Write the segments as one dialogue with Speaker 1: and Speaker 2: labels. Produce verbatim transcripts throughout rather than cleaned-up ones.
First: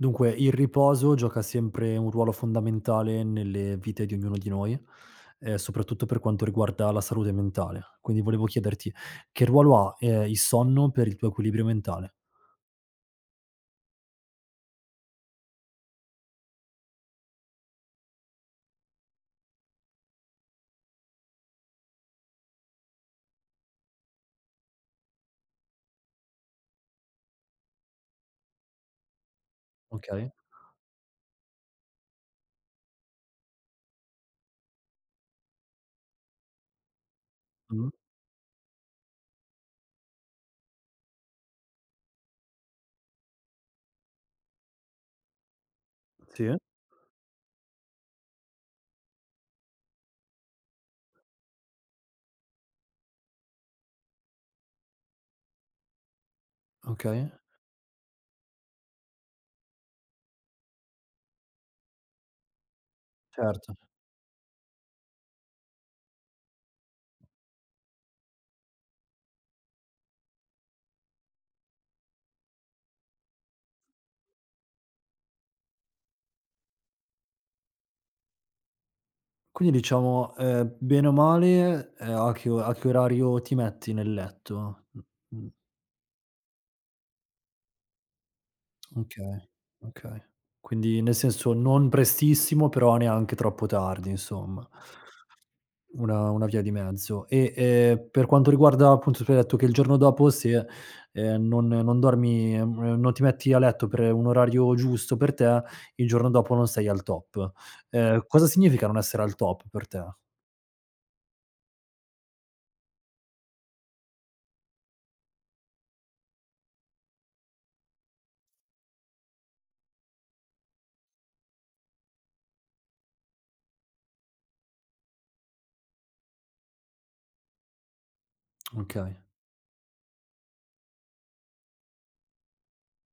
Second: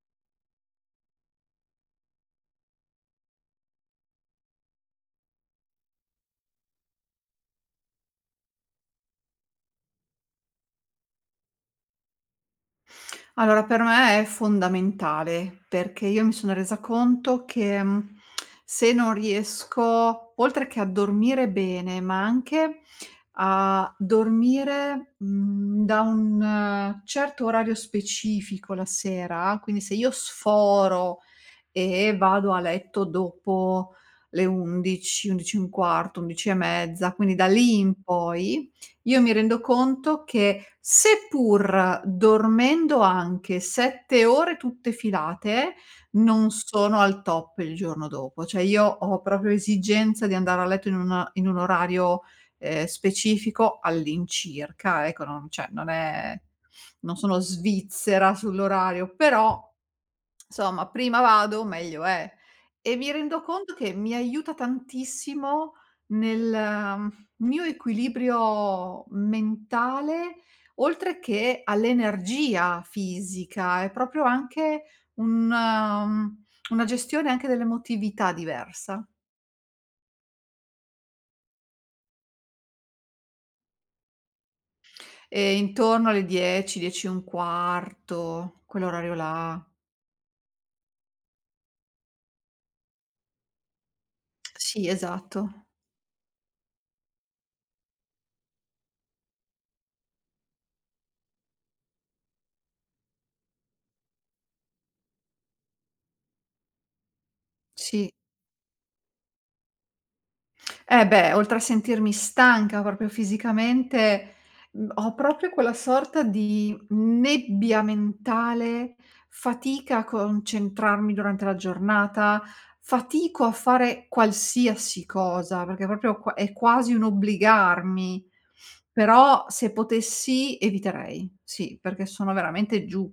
Speaker 1: Dunque, il riposo gioca sempre un ruolo fondamentale nelle vite di ognuno di noi. Ehm, soprattutto per quanto riguarda la salute mentale. Quindi volevo chiederti che ruolo ha, ehm, il sonno per il tuo equilibrio mentale?
Speaker 2: Allora, per me è fondamentale, perché io mi sono resa conto che, mhmm, se non riesco, oltre che a dormire bene, ma anche a dormire, mhmm, da un certo orario specifico la sera, quindi se io
Speaker 1: Okay
Speaker 2: sforo, e vado a letto dopo le undici, undici e un quarto, undici e mezza, quindi da lì
Speaker 1: Mh.
Speaker 2: in poi, io mi rendo conto che seppur dormendo anche sette ore, tutte filate, non
Speaker 1: Sì.
Speaker 2: sono al top il giorno dopo. Cioè, io ho proprio esigenza di andare a letto in una in un orario, ehm, specifico all'incirca, ecco non cioè, non è, non
Speaker 1: Okay.
Speaker 2: sono svizzera sull'orario però, 'nsomma prima vado meglio è. E mi rendo conto
Speaker 1: Certo.
Speaker 2: che mi aiuta tantissimo nel mio equilibrio mentale, oltre che all'energia fisica è proprio anche un, mhmm, una gestione anche dell'emotività diversa.
Speaker 1: Quindi, diciamo, ehm, bene o male, ehm, a che o a che orario ti metti nel letto? Mhmm, mhmm
Speaker 2: E intorno alle dieci dieci e un quarto, quell'orario
Speaker 1: Okay,
Speaker 2: là.
Speaker 1: okay. Quindi nel senso, non prestissimo però neanche troppo tardi insomma.
Speaker 2: Sì, esatto.
Speaker 1: Una una via di mezzo. E, ehm, per quanto riguarda, appunto tu hai detto che il giorno dopo se, ehm, non non dormi, non ti metti a letto per un orario giusto, per te il giorno dopo non sei al top.
Speaker 2: Sì.
Speaker 1: Ehm, cosa significa non essere al top per te?
Speaker 2: Eh, beh, oltre a sentirmi stanca proprio fisicamente, ho proprio quella sorta di nebbia mentale, fatica a concentrarmi durante la giornata, fatico a fare qualsiasi cosa, perché proprio qua è quasi un obbligarmi.
Speaker 1: Okay.
Speaker 2: Però se potessi, eviterei, sì, perché sono veramente giù.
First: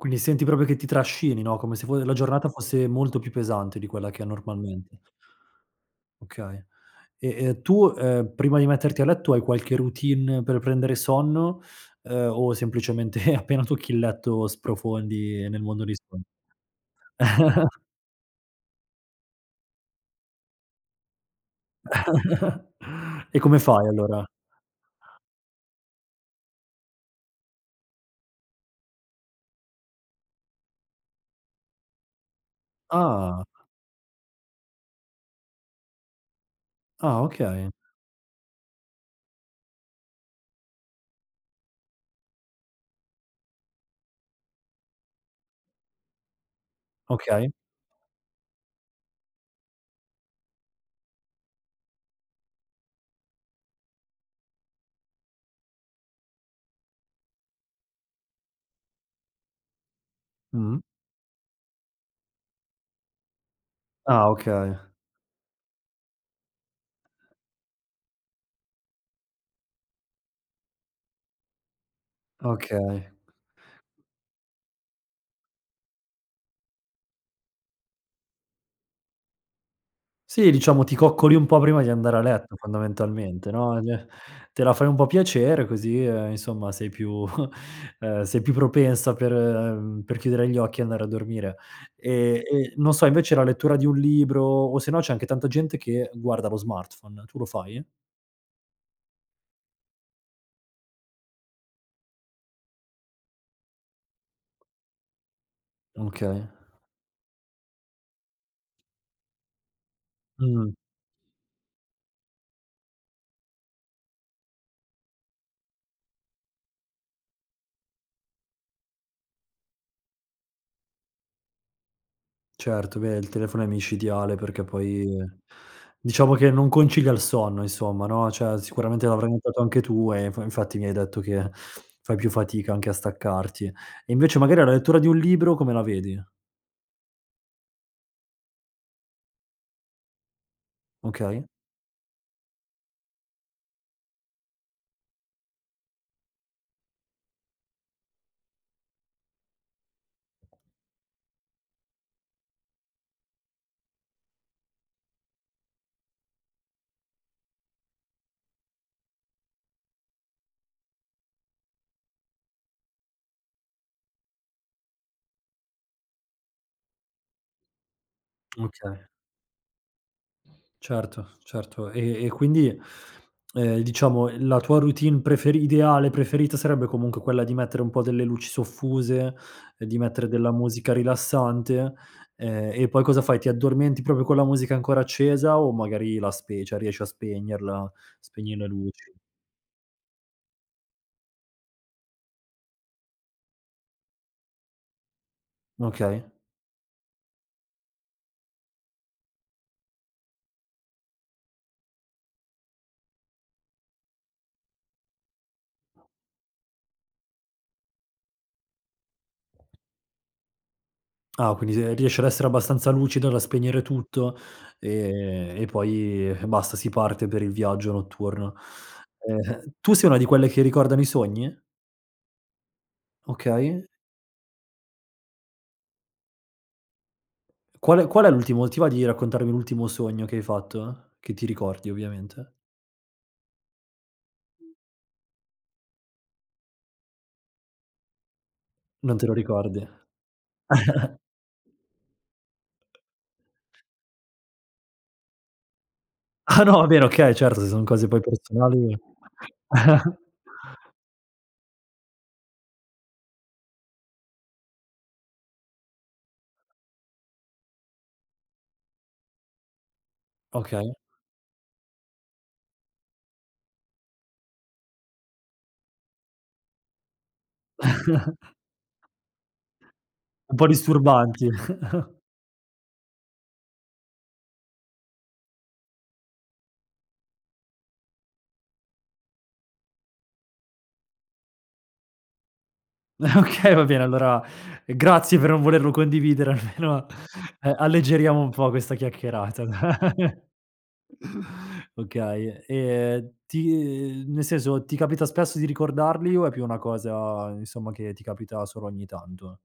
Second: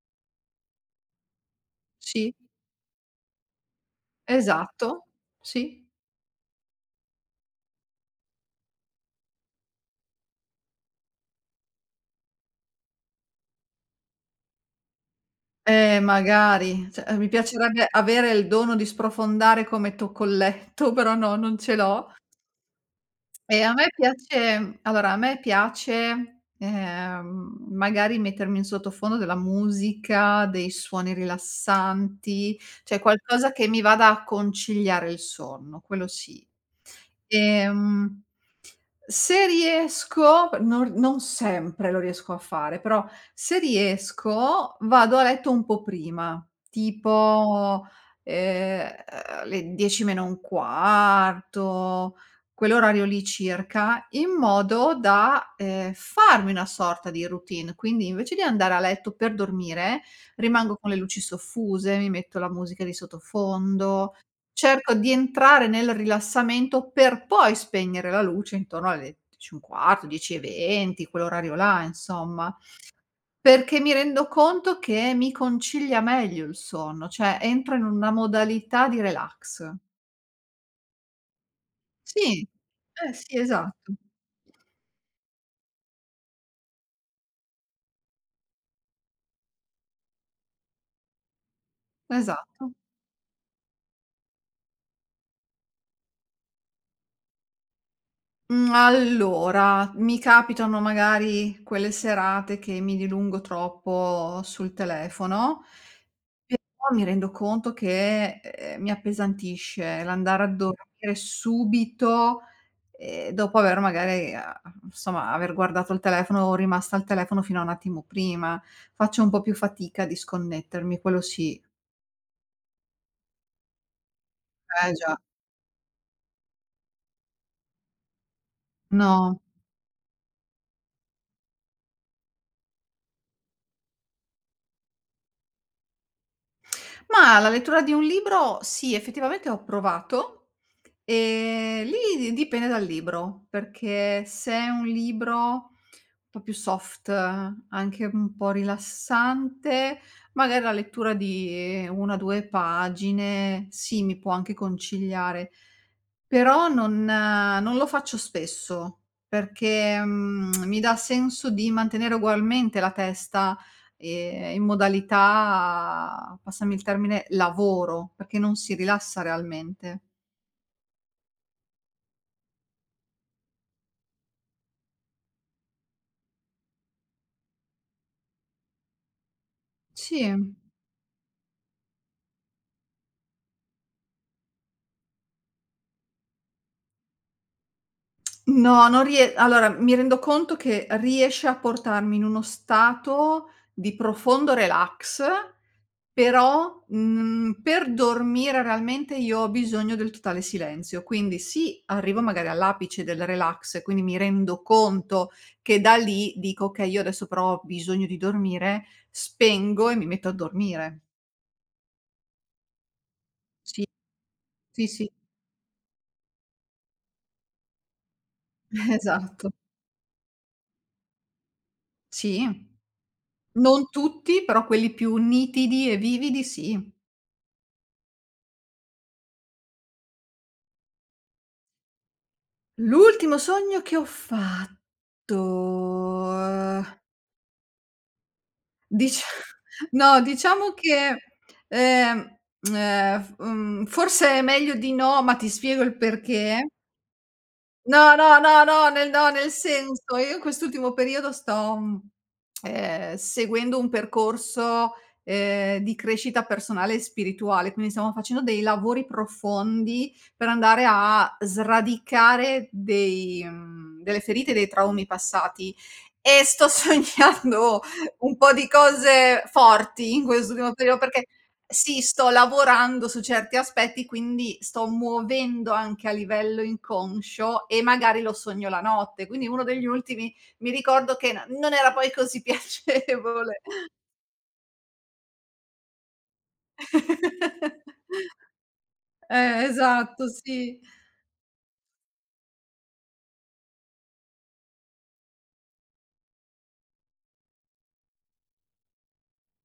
Speaker 1: Quindi senti proprio che ti trascini, no, come se fo la
Speaker 2: Sì.
Speaker 1: giornata fosse molto più pesante di quella che è normalmente.
Speaker 2: Esatto. Sì.
Speaker 1: Okay. E e tu, ehm, prima di metterti a letto, hai qualche routine per prendere sonno, ehm, o semplicemente appena tocchi il letto sprofondi nel mondo dei
Speaker 2: Eh
Speaker 1: so
Speaker 2: magari, cioè mi piacerebbe avere il dono di sprofondare come tocco il letto, però no, non ce l'ho.
Speaker 1: E come
Speaker 2: E a
Speaker 1: fai
Speaker 2: me
Speaker 1: allora?
Speaker 2: piace allora a me piace, ehm, magari mettermi in sottofondo della musica dei suoni rilassanti, cioè
Speaker 1: Ah.
Speaker 2: qualcosa che mi vada a conciliare il sonno quello sì.
Speaker 1: Ah, okay.
Speaker 2: Ehm, se riesco, non non sempre lo riesco a fare, però se riesco vado a letto un po' prima.
Speaker 1: Okay.
Speaker 2: Tipo, ehm, le dieci meno un quarto, quell'orario lì circa, in modo da, ehm, farmi una sorta di routine, quindi invece di andare a letto per dormire, rimango
Speaker 1: Mh-mh.
Speaker 2: con le luci soffuse, mi metto la musica di sottofondo,
Speaker 1: Ah, okay.
Speaker 2: cerco di entrare nel rilassamento per poi spegnere la luce intorno alle dieci e un quarto dieci e venti quell'orario là insomma,
Speaker 1: Okay.
Speaker 2: perché mi rendo conto che mi concilia meglio il sonno, cioè entro in una modalità di relax.
Speaker 1: Sì, diciamo ti coccoli un po' prima di andare a
Speaker 2: Sì.
Speaker 1: letto
Speaker 2: Eh sì,
Speaker 1: fondamentalmente, no, ehm,
Speaker 2: esatto.
Speaker 1: me te la fai un po' piacere così, ehm, insomma sei più, ehm, sei più propensa per, ehm, per chiudere gli occhi e andare a dormire. Ehm,
Speaker 2: Esatto.
Speaker 1: e non so invece la lettura di un libro, o se no c'è anche tanta gente che guarda lo smartphone. Tu lo fai?
Speaker 2: Mhmm, allora, mi capitano magari quelle serate che mi dilungo troppo sul telefono,
Speaker 1: Okay
Speaker 2: e poi mi rendo conto che, ehm, mi appesantisce l'andare a
Speaker 1: Mh-mh.
Speaker 2: dormire subito, ehm, dopo aver magari a a insomma aver guardato il telefono, rimasta al telefono fino a un attimo prima. Faccio un po' più fatica a disconnettermi, quello sì.
Speaker 1: Certo. Beh, il telefono è micidiale, perché
Speaker 2: Eh
Speaker 1: poi,
Speaker 2: già.
Speaker 1: diciamo che non concilia il sonno insomma, no, cioè, sicuramente l'avrai
Speaker 2: No.
Speaker 1: notato anche tu e infa infatti mi hai detto che fai più fatica anche a staccarti. E invece magari la lettura di un libro come la vedi?
Speaker 2: Mah, la lettura di un libro sì, effettivamente ho provato.
Speaker 1: Okay.
Speaker 2: Ehm, lì di dipende dal libro, perché se è un libro un po' più soft, anche un po' rilassante, magari la lettura di una due pagine sì, mi può anche conciliare. Però non non lo faccio spesso, perché, mhmm, mi dà senso di mantenere ugualmente la testa, ehm, in modalità, passami il termine, lavoro, perché non si
Speaker 1: Okay.
Speaker 2: rilassa realmente.
Speaker 1: Certo, certo. E e quindi, ehm, diciamo la tua routine preferi ideale preferita, sarebbe comunque quella di mettere un po' delle luci soffuse, ehm, di mettere della
Speaker 2: Sì.
Speaker 1: musica rilassante, ehm, e poi cosa fai? Ti addormenti proprio con la musica ancora accesa o magari la spe ceh riesci a spegnerla, spegni le
Speaker 2: No, non
Speaker 1: luci?
Speaker 2: rie allora, mi rendo conto che riesce a portarmi in uno stato di profondo relax.
Speaker 1: Okay.
Speaker 2: Però, mhmm, per dormire realmente io ho bisogno del totale silenzio. Quindi sì, arrivo magari all'apice del relax e quindi mi rendo conto che da lì dico: "Oka, io adesso però ho bisogno di dormire." Spengo e mi metto a dormire.
Speaker 1: Ah quindi, se riesci ad essere abbastanza lucida da spegnere
Speaker 2: Sì.
Speaker 1: tutto,
Speaker 2: Sì, sì.
Speaker 1: e e poi basta si parte per il viaggio notturno.
Speaker 2: Esatto.
Speaker 1: Ehm, tu sei una di quelle che ricordano i sogni?
Speaker 2: Sì.
Speaker 1: Okay.
Speaker 2: Non tutti, però quelli più nitidi e vividi sì.
Speaker 1: Qual è qual è l'ultimo, ti va di raccontarmi l'ultimo sogno che hai fatto? Che ti ricordi ovviamente.
Speaker 2: L'ultimo sogno che ho fatto, ehm.
Speaker 1: Non
Speaker 2: Dicia
Speaker 1: te lo ricordi?
Speaker 2: no diciamo che, ehm, ehm, f mhmm, forse è meglio di no, ma ti spiego il
Speaker 1: Ah
Speaker 2: perché.
Speaker 1: no, vabbè okay, certo, se son cose
Speaker 2: No,
Speaker 1: poi
Speaker 2: no, no, no
Speaker 1: personali
Speaker 2: nel no nel senso, io in quest'ultimo periodo sto, mhmm, ehm, seguendo un percorso, ehm, di crescita personale e spirituale, quindi stiamo facendo dei lavori profondi per andare
Speaker 1: Okay.
Speaker 2: a sradicare dei, mhmm, delle ferite dei traumi passati, e sto sognando un po' di cose forti, in questo
Speaker 1: Un po'
Speaker 2: primo periò perché,
Speaker 1: disturbanti.
Speaker 2: sì, sto lavorando su certi aspetti quindi sto muovendo anche a livello inconscio e magari lo sogno la notte. Quindi uno degli ultimi mi ricordo che n non era poi così piacevole.
Speaker 1: Okay, va bene, allora grazie per non volerlo condividere, almeno, ehm, alleggeriamo un po' questa chiacchierata!
Speaker 2: Eh, esatto sì.
Speaker 1: Okay, ehm, ti nel senso, ti capita spesso di ricordarli o è più una cosa, insomma, che ti capita solo ogni tanto?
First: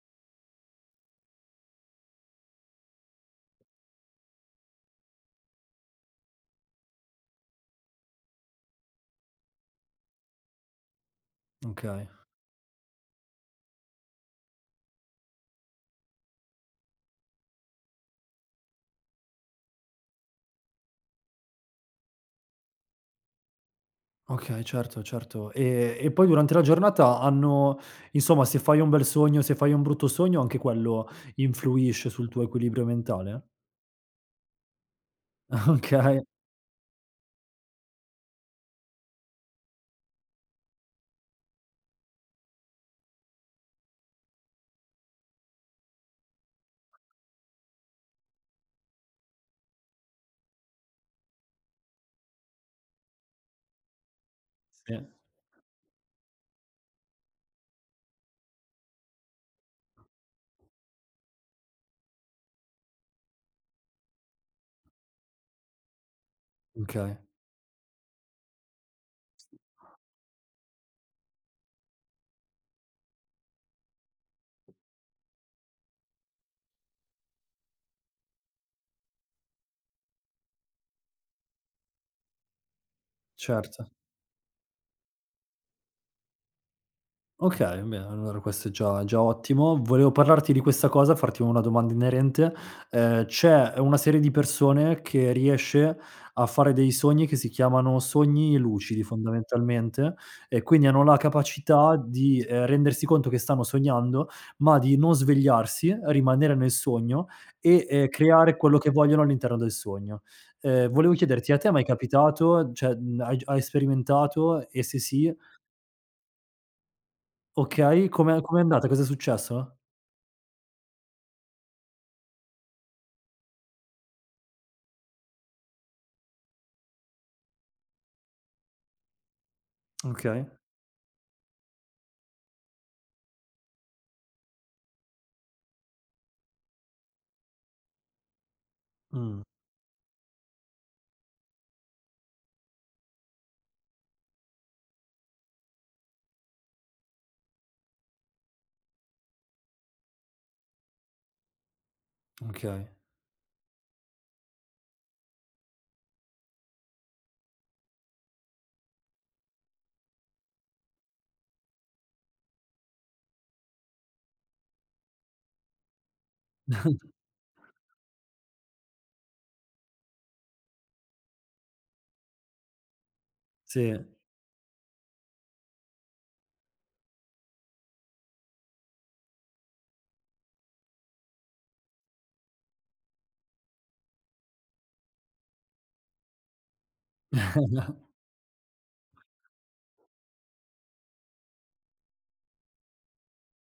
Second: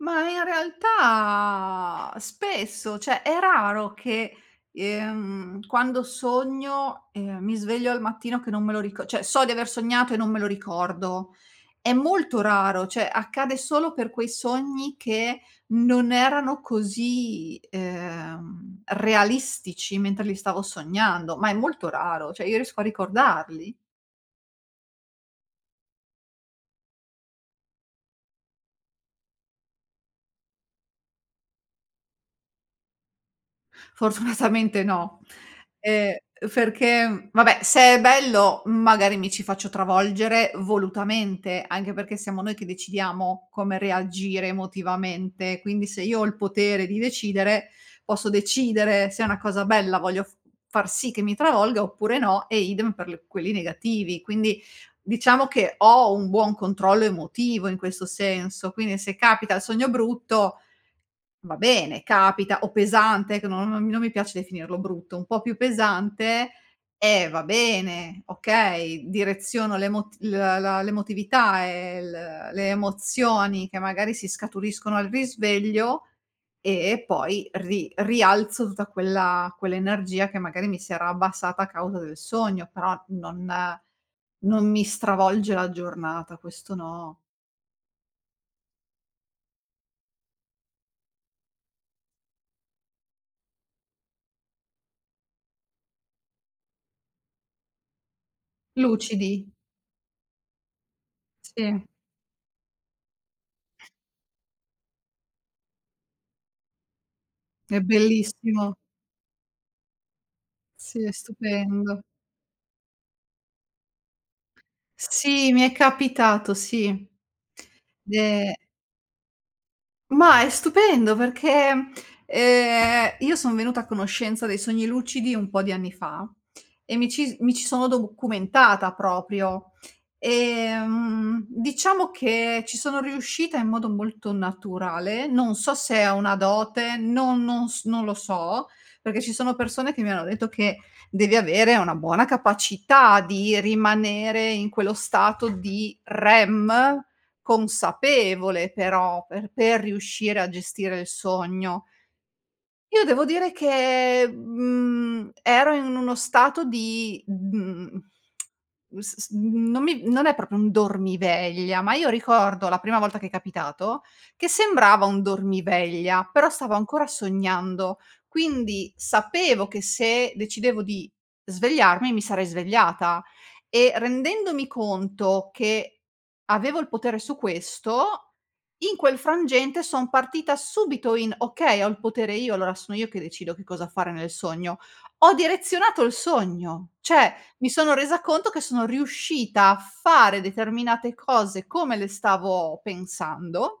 Speaker 2: Ma in realtà spesso, cioè, è raro che, ehm, quando sogno, ehm, mi sveglio al mattino che non me lo rico ceh, so di aver sognato e non me lo ricordo. È
Speaker 1: Okay.
Speaker 2: molto raro, cioè accade solo per quei sogni che non erano così, ehm, realistici mentre li stavo sognando, ma è molto raro. Cioè, io riesco a ricordarli.
Speaker 1: Okay, certo, certo. Ehm, e poi durante la giornata hanno, insomma, se fai un bel sogno, se fai un brutto sogno, anche quello influisce sul tuo equilibrio mentale?
Speaker 2: Fortunatamente no. Ehm,
Speaker 1: Okay.
Speaker 2: ferché vabbè, se è bello, magari mi ci faccio travolgere volutamente, anche perché siamo noi che decidiamo come reagire emotivamente, quindi se io ho il potere di decidere, posso decidere se è una cosa bella voglio f far sì che mi travolga oppure no, e idem per quelli negativi. Quindi,
Speaker 1: Sì.
Speaker 2: diciamo che ho un buon controllo emotivo in questo senso, quindi se capita il sogno brutto, va bene capita o pesante che non non mi non mi piace definirlo brutto, un po' più pesante,
Speaker 1: mkey.
Speaker 2: eh, va bene, okay. Direziono l'emot l la l'emotività e l le emozioni che magari si scaturiscono al risveglio, e poi ri rialzo tutta quella quell'energia che magari mi si era abbassata a causa del sogno. Però, non
Speaker 1: Certo.
Speaker 2: non mi stravolge la giornata, questo no.
Speaker 1: Okay. Beh, allora questo è già già ottimo. Volevo parlarti di questa cosa, farti una domanda inerente. Ehm, c'è una serie di persone che riesce a fare dei sogni che si chiamano sogni lucidi
Speaker 2: Lucidi.
Speaker 1: fondamentalmente, e quindi hanno la
Speaker 2: Sì.
Speaker 1: capacità di, ehm, rendersi conto che stanno sognando ma di non svegliarsi, rimanere nel sogno
Speaker 2: È
Speaker 1: e, ehm, creare
Speaker 2: bellissimo.
Speaker 1: quello che vogliono all'interno del sogno. Ehm,
Speaker 2: Sì, è
Speaker 1: volevo chiederti, a te è mai
Speaker 2: stupendo.
Speaker 1: capitato? Cioè, mhmm, hai gi hai sperimentato? E se sì
Speaker 2: Sì, mi è capitato, sì.
Speaker 1: Okay. Come
Speaker 2: De
Speaker 1: com'è andata? Cosa è successo?
Speaker 2: Mah, è stupendo, perché, ehm, io son venuta a conoscenza dei sogni lucidi un po' di anni fa, e mi ci si mi ci sono documentata, proprio.
Speaker 1: Okay.
Speaker 2: Ehm, diciamo che ci sono riuscita in modo molto naturale, non so se ho una dote, non non s non lo so. Perché ci
Speaker 1: Mh.
Speaker 2: sono persone che mi hanno detto che devi avere una buona capacità di rimanere in quello stato di REM, consapevole però per per riuscire a gestire il sogno
Speaker 1: Okay.
Speaker 2: Io devo dire che, mhmm, ero in uno stato di, mhmm, s s non mi non è proprio un dormiveglia, ma io ricordo, la prima volta che è capitato, che sembrava un dormiveglia, però stavo ancora sognando, quindi sapevo che se decidevo di svegliarmi e mi sarei svegliata, e
Speaker 1: Sì.
Speaker 2: rendendomi conto che avevo il potere su questo, in quel frangente son partita subito in: "Okay, ho il potere io lora, sono io che decido che cosa fare nel sogno." Ho direzionato il sogno, ceh mi sono resa conto che sono riuscita a fare determinate cose, come le stavo pensando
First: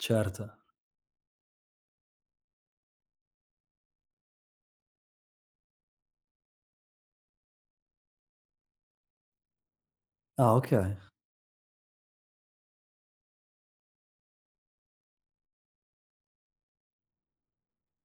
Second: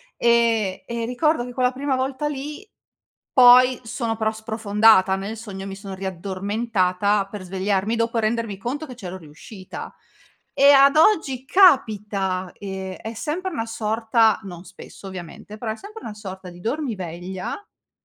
Speaker 1: Certo.
Speaker 2: ehm, e ricordo che quella prima volta lì, poi sono però sprofondata nel sogno mi sono riaddormentata per svegliarmi dopo rendermi conto che ce l'ho riuscita.
Speaker 1: Ah,
Speaker 2: E
Speaker 1: okay.
Speaker 2: ad oggi capita, ehm, è sempre una sorta, non spesso ovviamente, però è sempre una sorta di dormiveglia,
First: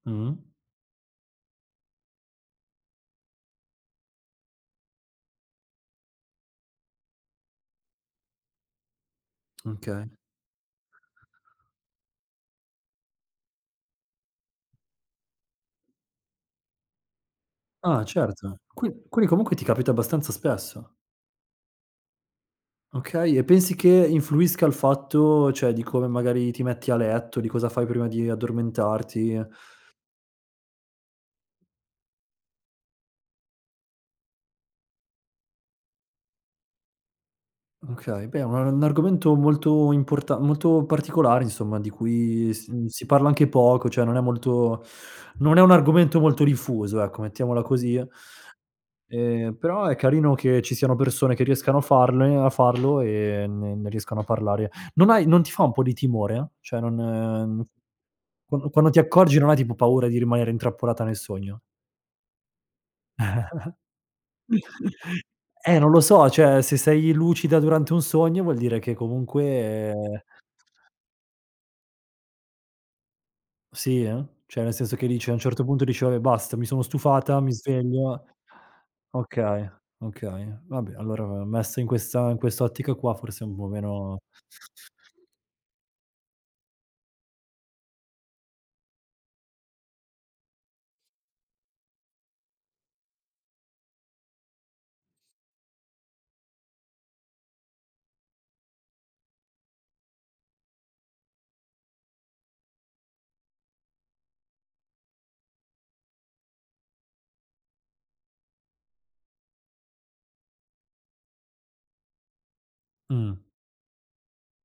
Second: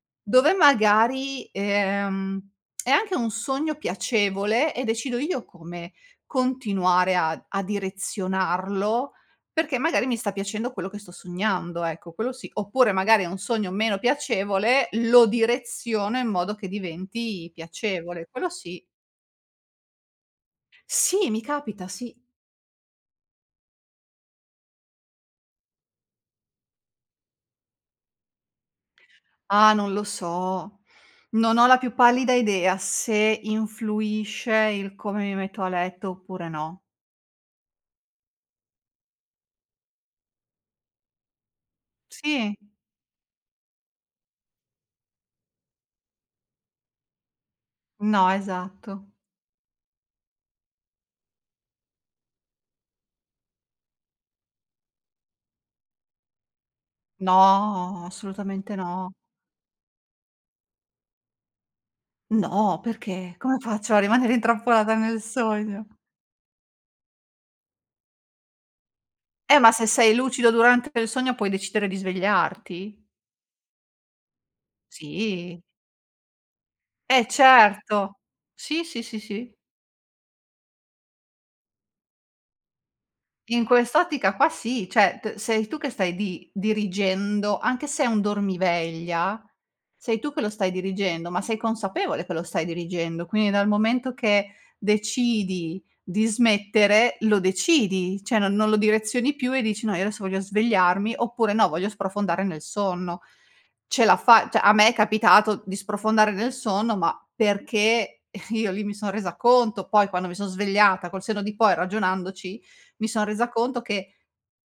Speaker 1: Mh-mh.
Speaker 2: dove magari, ehm, è anche un sogno piacevole e decido io come continuare a a direzionarlo, perché
Speaker 1: Okay.
Speaker 2: magari mi sta piacendo quello che sto sognando, ecco, quello sì, oppure magari è un sogno meno piacevole, lo direziono in modo che diventi
Speaker 1: Ah
Speaker 2: piacevole. Quello
Speaker 1: certo.
Speaker 2: sì.
Speaker 1: Qui quindi comunque ti capita abbastanza spesso?
Speaker 2: Sì, mi capita, sì.
Speaker 1: Okay, e pensi che influisca, il fatto ceh di come magari ti metti a letto di cosa fai prima di addormentarti
Speaker 2: Ah non lo so, Non ho la più pallida idea se influisce, il come mi metto a letto oppure no.
Speaker 1: Okay, beh è un un argomento molto importa molto particolare insomma di cui
Speaker 2: Sì.
Speaker 1: s si parla anche poco cioè non è molto non è un argomento molto diffuso ecco mettiamola così
Speaker 2: No, esatto.
Speaker 1: Ehm, però è carino che ci siano persone che riescano a farne a farlo e ne ne riescano a parlare. Non hai non ti fa un po' di timore? Cioè non
Speaker 2: No,
Speaker 1: Quan
Speaker 2: assolutamente
Speaker 1: quando ti
Speaker 2: no.
Speaker 1: accorgi non hai tipo paura di rimanere intrappolata nel sogno
Speaker 2: No, perché? Come faccio a rimanere intrappolata nel
Speaker 1: Eh non
Speaker 2: sogno?
Speaker 1: lo so ceh se sei lucida durante un sogno, vuol dire che
Speaker 2: Eh ma se sei
Speaker 1: comunque
Speaker 2: lucido, durante il sogno puoi decidere di svegliarti.
Speaker 1: Sì eh, cioè nel senso che dice a un
Speaker 2: Sì.
Speaker 1: certo punto dice:" Vabbe' basta mi sono
Speaker 2: Eh
Speaker 1: stufata mi
Speaker 2: certo.
Speaker 1: sveglio".
Speaker 2: Sì, sì, sì, sì.
Speaker 1: Okay, okay vabbè allora, ehm, messo in questa in quest'ottica qua forse è un
Speaker 2: In
Speaker 1: po' meno
Speaker 2: quest'ottica qua sì, ceh t sei tu che stai di dirigendo, anche se è un dormiveglia sei tu che lo stai dirigendo, ma sei consapevole che lo stai dirigendo, quindi dal momento che decidi di smettere, lo decidi ceh non non lo direzioni più, e dici :"No io adesso voglio svegliarmi", oppure "No, voglio sprofondare nel sonno". Ce l'ha fa ceh a me è capitato di sprofondare nel sonno, ma perché io lì mi son resa conto poi quando mi son svegliata, col senno di poi ragionandoci, mi son
Speaker 1: Mh.
Speaker 2: resa conto che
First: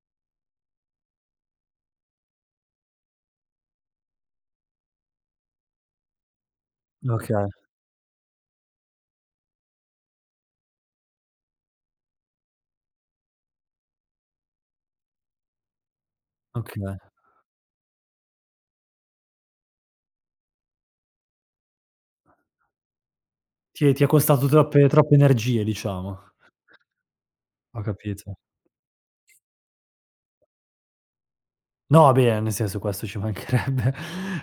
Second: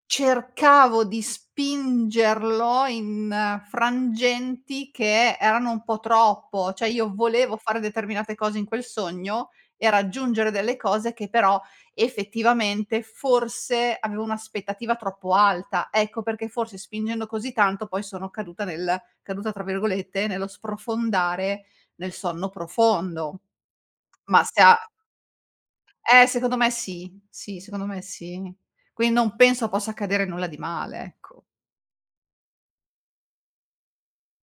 Speaker 2: cercavo di spingerlo in frangenti, che erano un po' troppo. ceh io
Speaker 1: Oka
Speaker 2: volevo fare determinate cose in quel sogno e raggiungere delle cose, che però effettivamente forse avevo un'aspettativa troppo alta, ecco perché forse
Speaker 1: Oka
Speaker 2: spingendo così tanto, poi sono caduta nel "caduta" tra virgolette nello sprofondare nel sonno profondo.
Speaker 1: Ti è ti è
Speaker 2: Ma
Speaker 1: costato
Speaker 2: se ha
Speaker 1: troppe troppe energie diciamo.
Speaker 2: Eh, secondo me sì, sì
Speaker 1: Ho
Speaker 2: secondo me
Speaker 1: capito.
Speaker 2: sì. quin non penso possa accadere nulla di male, ecco.
Speaker 1: No, ah beh, nel senso questo ci mancherebbe.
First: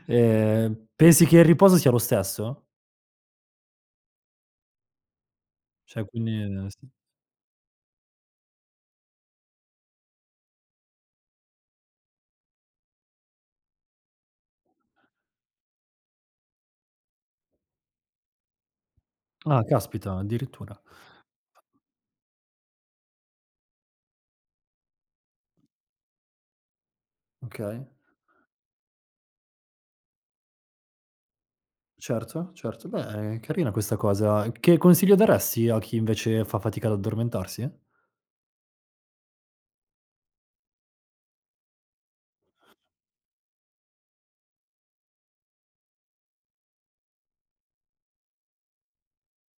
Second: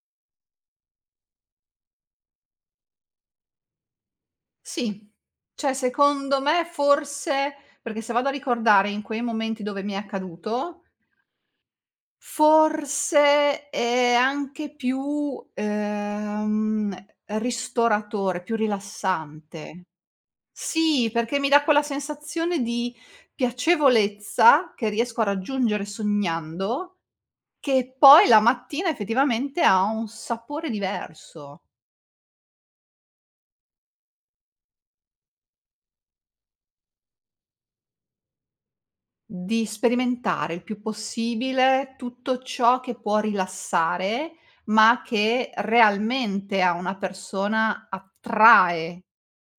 Speaker 1: Ehm, pensi che il riposo sia lo stesso?
Speaker 2: Sì. ceh,
Speaker 1: Cioè quindi
Speaker 2: secondo me,
Speaker 1: e se
Speaker 2: forse perché se vado a ricordare in quei momenti dove mi è accaduto forse è anche più, ehm, ristoratore, più
Speaker 1: Ah,
Speaker 2: rilassante.
Speaker 1: caspita, addirittura.
Speaker 2: Sì, perché mi dà quella sensazione di piacevolezza che riesco a raggiungere sognando,
Speaker 1: Okay.
Speaker 2: che poi la mattina effettivamente ha un sapore diverso.
Speaker 1: Certo, certo, beh carina questa cosa. Che consiglio daresti a chi invece fa fatica ad addormentarsi?
Speaker 2: Di sperimentare, il più possibile tutto ciò che può rilassare ma che realmente a una persona attrae,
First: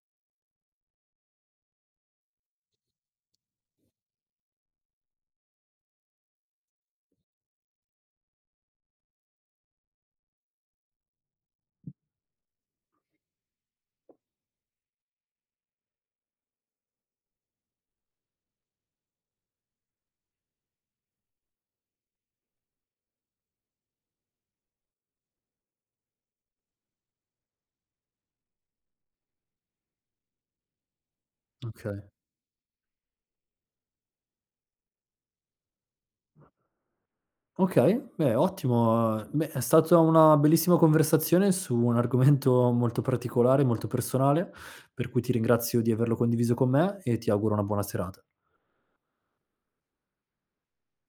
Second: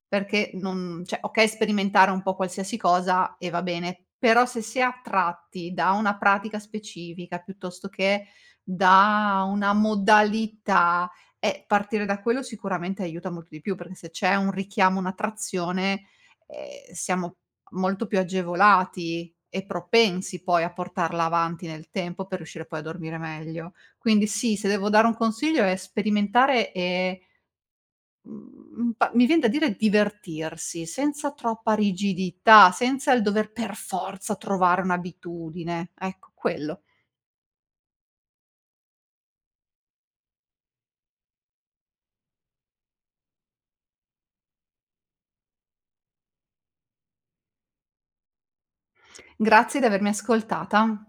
Speaker 2: perché non ceh okay sperimentare un po' qualsiasi cosa, e va bene, però se si è tratti da una pratica specifica, piuttosto che da una modalità, ehm, partire da quello sicuramente aiuta molto di più perché se c'è un richiamo, un'attrazione, ehm, siamo molto più agevolati e propensi poi a portarla avanti nel tempo, per riuscire poi a dormire meglio. Quindi sì, se devo dare un consiglio è sperimentare e mhmm pa mi viene da dire divertirsi, senza troppa
Speaker 1: Okay.
Speaker 2: rigidità, senza il dover per forza trovare un'abitudine. Ecco quello.
Speaker 1: Okay, beh, ottimo. Beh, è stata una bellissima conversazione su un argomento molto particolare, molto personale, per cui ti ringrazio di averlo condiviso con me e ti auguro una buona serata.
Speaker 2: Grazie di avermi ascoltata.